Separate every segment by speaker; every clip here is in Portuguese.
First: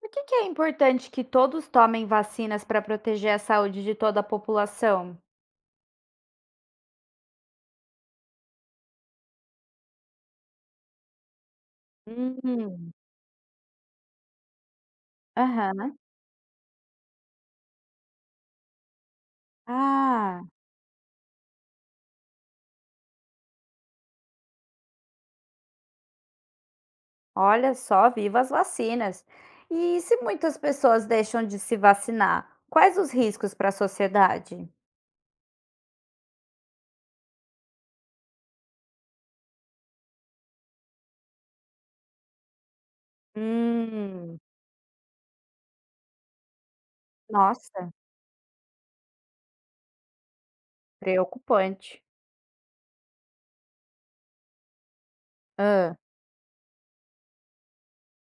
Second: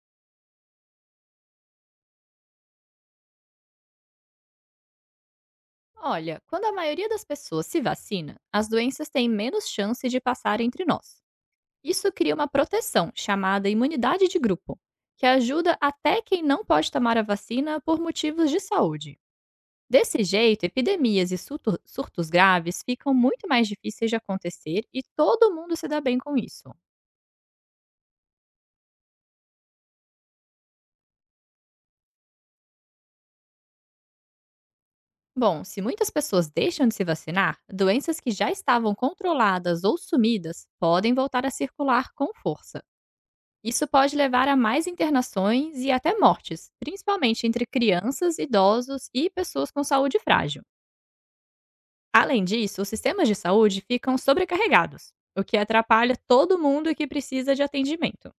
Speaker 1: Por que que é importante que todos tomem vacinas para proteger a saúde de toda a população?
Speaker 2: Olha, quando a maioria das pessoas se vacina, as doenças têm menos chance de passar entre nós. Isso cria uma
Speaker 1: Hum,
Speaker 2: proteção chamada imunidade de grupo, que ajuda
Speaker 1: aham.
Speaker 2: até quem não pode tomar a vacina por motivos de saúde. Desse
Speaker 1: Ah,
Speaker 2: jeito, epidemias e surtos graves ficam muito mais difíceis de acontecer e todo mundo se dá bem com isso.
Speaker 1: olha só, viva as vacinas. E se muitas pessoas deixam de se vacinar, quais os riscos para a sociedade?
Speaker 2: Bom, se muitas pessoas deixam de se vacinar, doenças que já estavam controladas ou sumidas podem voltar a circular com força. Isso pode
Speaker 1: Hum,
Speaker 2: levar a mais internações e até mortes, principalmente entre
Speaker 1: nossa,
Speaker 2: crianças, idosos e pessoas com saúde frágil.
Speaker 1: preocupante.
Speaker 2: Além disso, os sistemas de saúde ficam sobrecarregados, o que
Speaker 1: Ah,
Speaker 2: atrapalha todo mundo que precisa de atendimento.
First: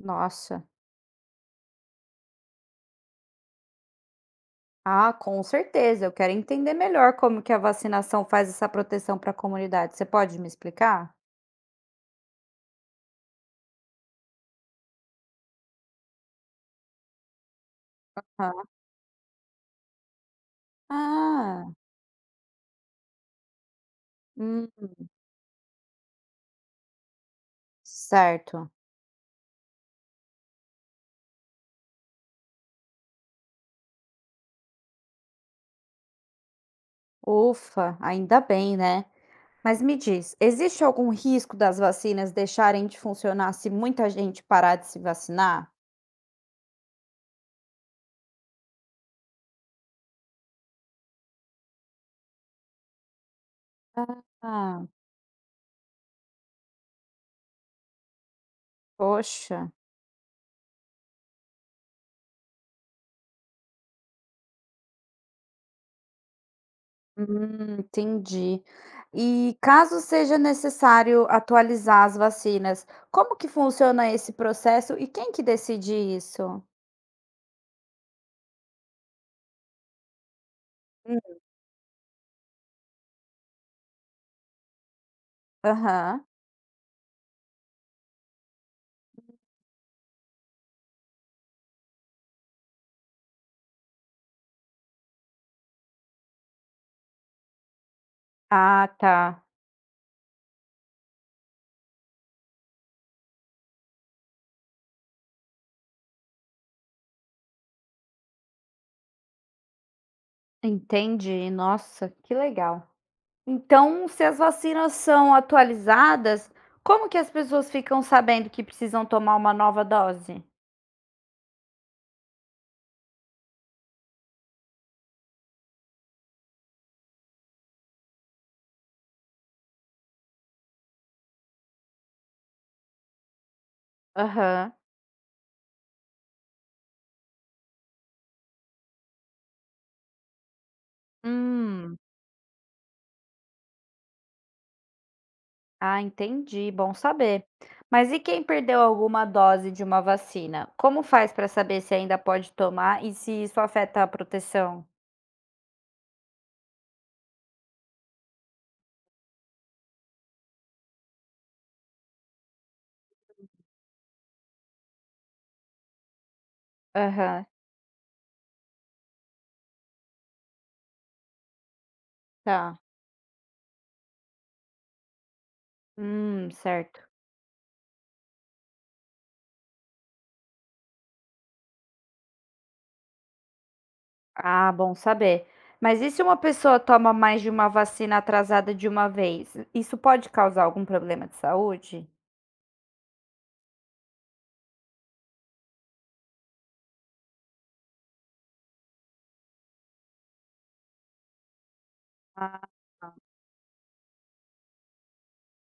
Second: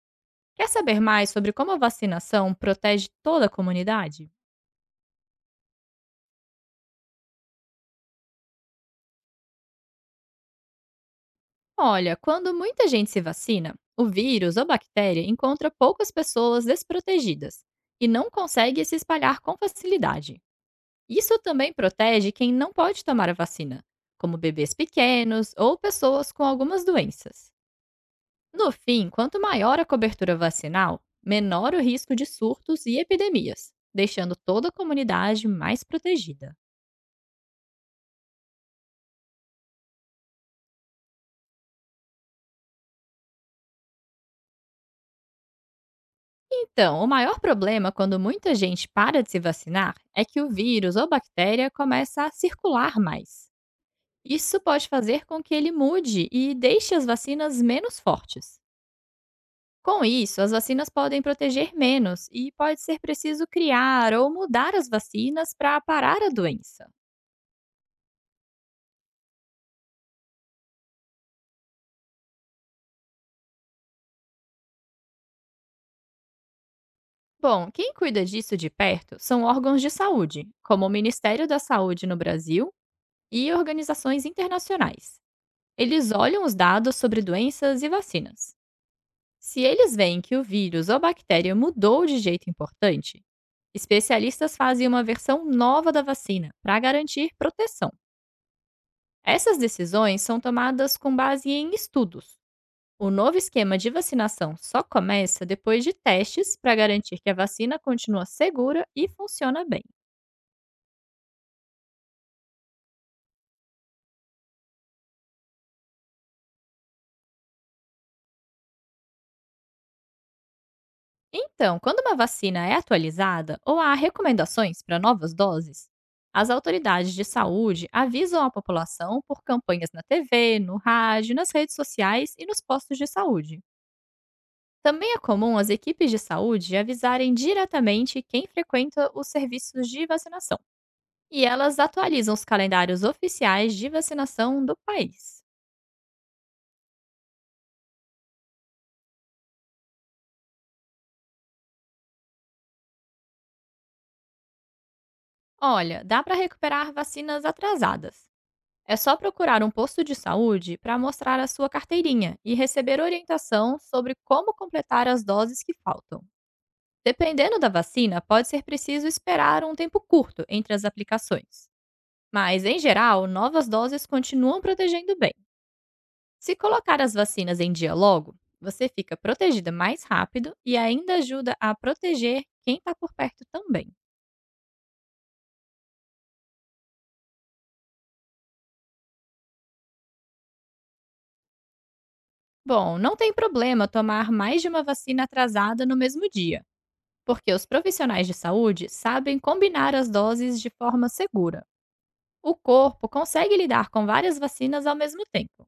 Speaker 1: nossa.
Speaker 2: Quer saber mais sobre como a vacinação protege toda a comunidade?
Speaker 1: Ah, com certeza. Eu quero entender melhor como que a vacinação faz essa proteção para a comunidade. Você pode me explicar?
Speaker 2: Olha, quando muita gente se vacina, o vírus ou bactéria encontra poucas pessoas desprotegidas e não
Speaker 1: Aham.
Speaker 2: consegue se espalhar com facilidade. Isso
Speaker 1: Ah,
Speaker 2: também protege quem não pode tomar a vacina, como bebês
Speaker 1: hum.
Speaker 2: pequenos ou pessoas com algumas doenças.
Speaker 1: Certo.
Speaker 2: No fim, quanto maior a cobertura vacinal, menor o risco de surtos e epidemias, deixando toda a comunidade mais protegida.
Speaker 1: Ufa, ainda bem, né? Mas me diz, existe algum risco das vacinas deixarem de funcionar se muita gente parar de se vacinar?
Speaker 2: Então, o maior problema quando muita gente para de se vacinar é que o vírus ou bactéria começa a circular mais. Isso
Speaker 1: Ah,
Speaker 2: pode fazer com que ele mude e deixe as vacinas menos fortes.
Speaker 1: poxa.
Speaker 2: Com isso, as vacinas podem proteger menos e pode ser preciso criar ou mudar as vacinas para parar a doença.
Speaker 1: Entendi. E caso seja necessário atualizar as vacinas, como que funciona esse processo e quem que decide isso?
Speaker 2: Bom, quem cuida disso de perto são órgãos de saúde, como o
Speaker 1: Hum,
Speaker 2: Ministério da Saúde no Brasil e organizações internacionais. Eles
Speaker 1: aham.
Speaker 2: olham os dados sobre doenças e vacinas. Se eles veem que o vírus ou bactéria mudou de jeito importante, especialistas fazem uma versão nova da vacina para garantir proteção.
Speaker 1: Ah, tá.
Speaker 2: Essas decisões são tomadas com base em estudos. O novo esquema de vacinação só começa depois de testes para garantir que a vacina continua segura e funciona bem.
Speaker 1: Entendi. Nossa, que legal. Então, se as vacinas são atualizadas, como que as pessoas ficam sabendo que precisam tomar uma nova dose?
Speaker 2: Então, quando uma vacina é atualizada ou há recomendações para novas doses, as autoridades de saúde avisam a população por campanhas na TV, no rádio, nas redes sociais e nos postos de saúde.
Speaker 1: Aham.
Speaker 2: Também é comum as equipes de saúde avisarem diretamente quem frequenta os serviços de vacinação e elas
Speaker 1: Hum.
Speaker 2: atualizam os calendários oficiais de vacinação do país.
Speaker 1: Ah, entendi, bom saber. Mas e quem perdeu alguma dose de uma vacina? Como faz para saber se ainda pode tomar e se isso afeta a proteção?
Speaker 2: Olha, dá para recuperar vacinas atrasadas. É só procurar um posto de saúde para mostrar a sua carteirinha e receber orientação sobre como completar as doses que faltam.
Speaker 1: Aham.
Speaker 2: Dependendo da vacina, pode ser preciso esperar um tempo curto entre as aplicações. Mas, em
Speaker 1: Tá.
Speaker 2: geral, novas doses continuam protegendo bem. Se
Speaker 1: Certo.
Speaker 2: colocar as vacinas em dia logo, você fica protegida mais rápido e ainda ajuda a proteger quem está por perto também.
Speaker 1: Ah, bom saber. Mas e se uma pessoa toma mais de uma vacina atrasada de uma vez? Isso pode causar algum problema de saúde?
Speaker 2: Bom, não tem problema tomar mais de uma vacina atrasada no mesmo dia, porque os profissionais de saúde sabem combinar as doses de forma segura. O
Speaker 1: Ah.
Speaker 2: corpo consegue lidar com várias vacinas ao mesmo tempo,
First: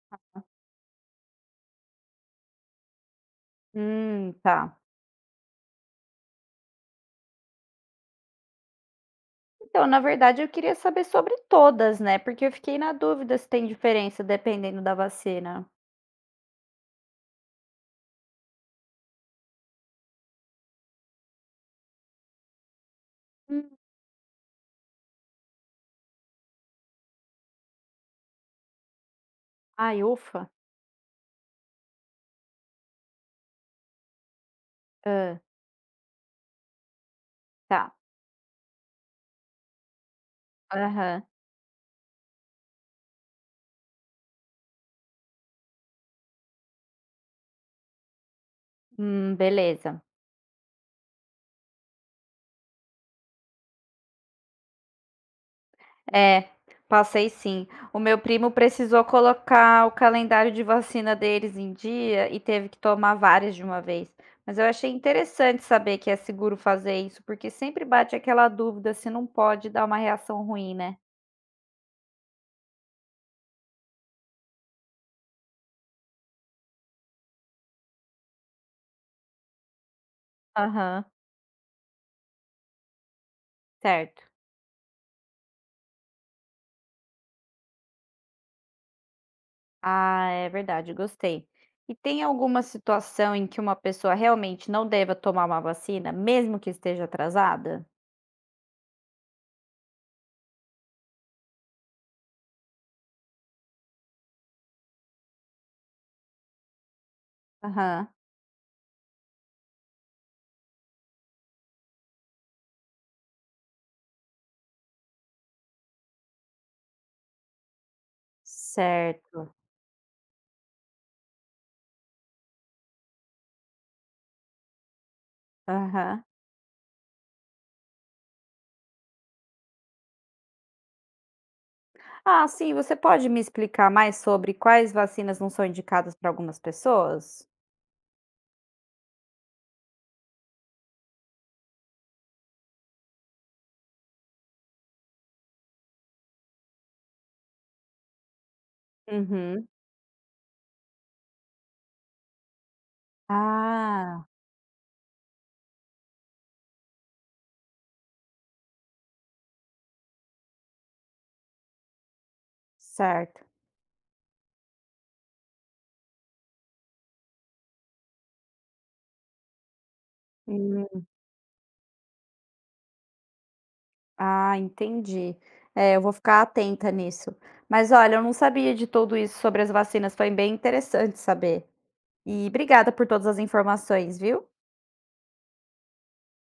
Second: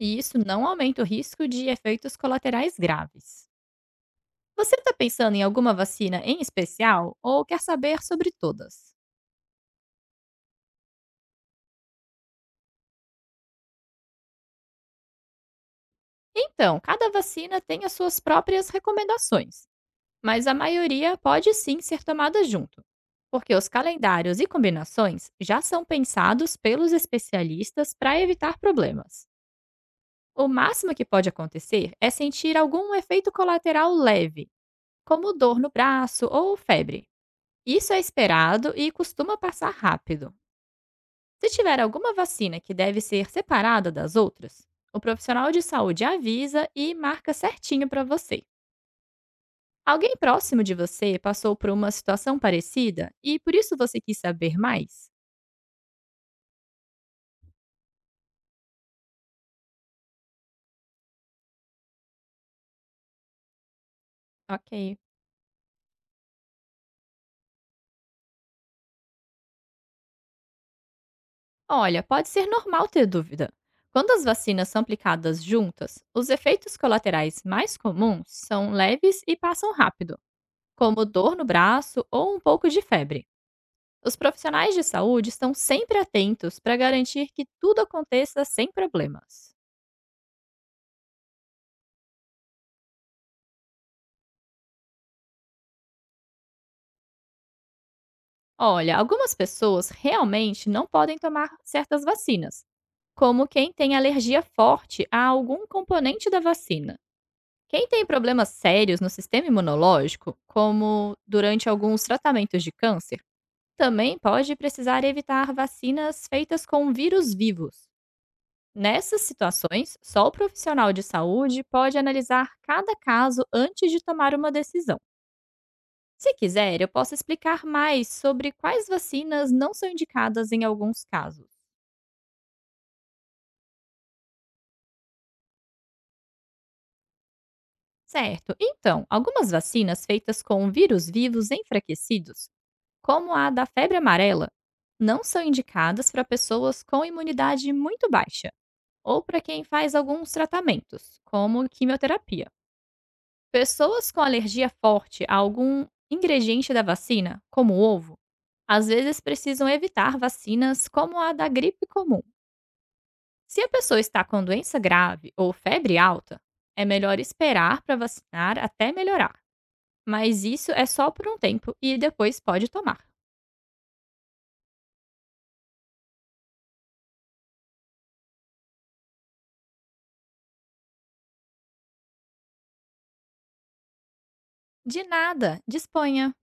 Speaker 2: e isso não aumenta o risco de efeitos colaterais graves. Você
Speaker 1: Tá.
Speaker 2: está pensando em alguma vacina em especial ou quer saber sobre todas?
Speaker 1: Então, na verdade, eu queria saber sobre todas, né? Porque eu fiquei na dúvida se tem diferença dependendo da vacina.
Speaker 2: Então, cada vacina tem as suas próprias recomendações, mas a maioria pode sim ser tomada junto, porque os
Speaker 1: Hum,
Speaker 2: calendários e combinações já são pensados pelos especialistas para evitar problemas.
Speaker 1: Ai,
Speaker 2: O
Speaker 1: ufa.
Speaker 2: máximo que pode acontecer é sentir algum efeito colateral leve, como
Speaker 1: Ah,
Speaker 2: dor no braço ou febre. Isso
Speaker 1: tá.
Speaker 2: é esperado e costuma passar rápido.
Speaker 1: Aham.
Speaker 2: Se tiver alguma vacina que deve ser separada das outras, o profissional de saúde avisa e marca certinho para você.
Speaker 1: Beleza.
Speaker 2: Alguém próximo de você passou por uma situação parecida e por isso você quis saber mais?
Speaker 1: É, passei sim. O meu primo precisou colocar o calendário de vacina deles em dia e teve que tomar várias de uma vez. Mas eu achei
Speaker 2: Ok.
Speaker 1: interessante saber que é seguro fazer isso, porque sempre bate aquela dúvida se não pode dar uma reação ruim, né?
Speaker 2: Olha, pode ser normal ter dúvida. Quando as vacinas são aplicadas juntas, os efeitos colaterais mais comuns são leves e passam rápido,
Speaker 1: Aham,
Speaker 2: como dor no braço ou um pouco de febre. Os
Speaker 1: certo.
Speaker 2: profissionais de saúde estão sempre atentos para garantir que tudo aconteça sem problemas.
Speaker 1: Ah, é verdade, gostei. E tem alguma situação em que uma pessoa realmente não deva tomar uma vacina, mesmo que esteja atrasada?
Speaker 2: Olha, algumas pessoas realmente não podem tomar certas vacinas, como quem tem alergia forte a algum componente da vacina. Quem tem
Speaker 1: Aham,
Speaker 2: problemas sérios no sistema imunológico, como durante alguns tratamentos de câncer, também pode precisar evitar vacinas feitas com vírus vivos. Nessas
Speaker 1: certo.
Speaker 2: situações, só o profissional de saúde pode analisar cada caso antes de tomar uma decisão.
Speaker 1: Aham.
Speaker 2: Se quiser, eu posso explicar mais sobre quais vacinas não são indicadas em alguns casos.
Speaker 1: Ah, sim, você pode me explicar mais sobre quais vacinas não são indicadas para algumas pessoas?
Speaker 2: Certo, então, algumas vacinas feitas com vírus vivos enfraquecidos, como a da febre amarela, não são indicadas para pessoas com imunidade muito baixa ou para quem
Speaker 1: Uhum.
Speaker 2: faz alguns tratamentos, como quimioterapia. Pessoas com
Speaker 1: Ah,
Speaker 2: alergia forte a algum ingrediente da vacina, como o ovo, às vezes precisam evitar vacinas como a da gripe comum.
Speaker 1: certo.
Speaker 2: Se a pessoa está com doença grave ou febre alta, é melhor esperar para vacinar até melhorar. Mas isso é
Speaker 1: Hum,
Speaker 2: só por um tempo e depois pode tomar.
Speaker 1: ah, entendi. É, eu vou ficar atenta nisso. Mas olha, eu não sabia de tudo isso sobre as vacinas, foi bem interessante saber. E obrigada por todas as informações, viu?
Speaker 2: De nada, disponha!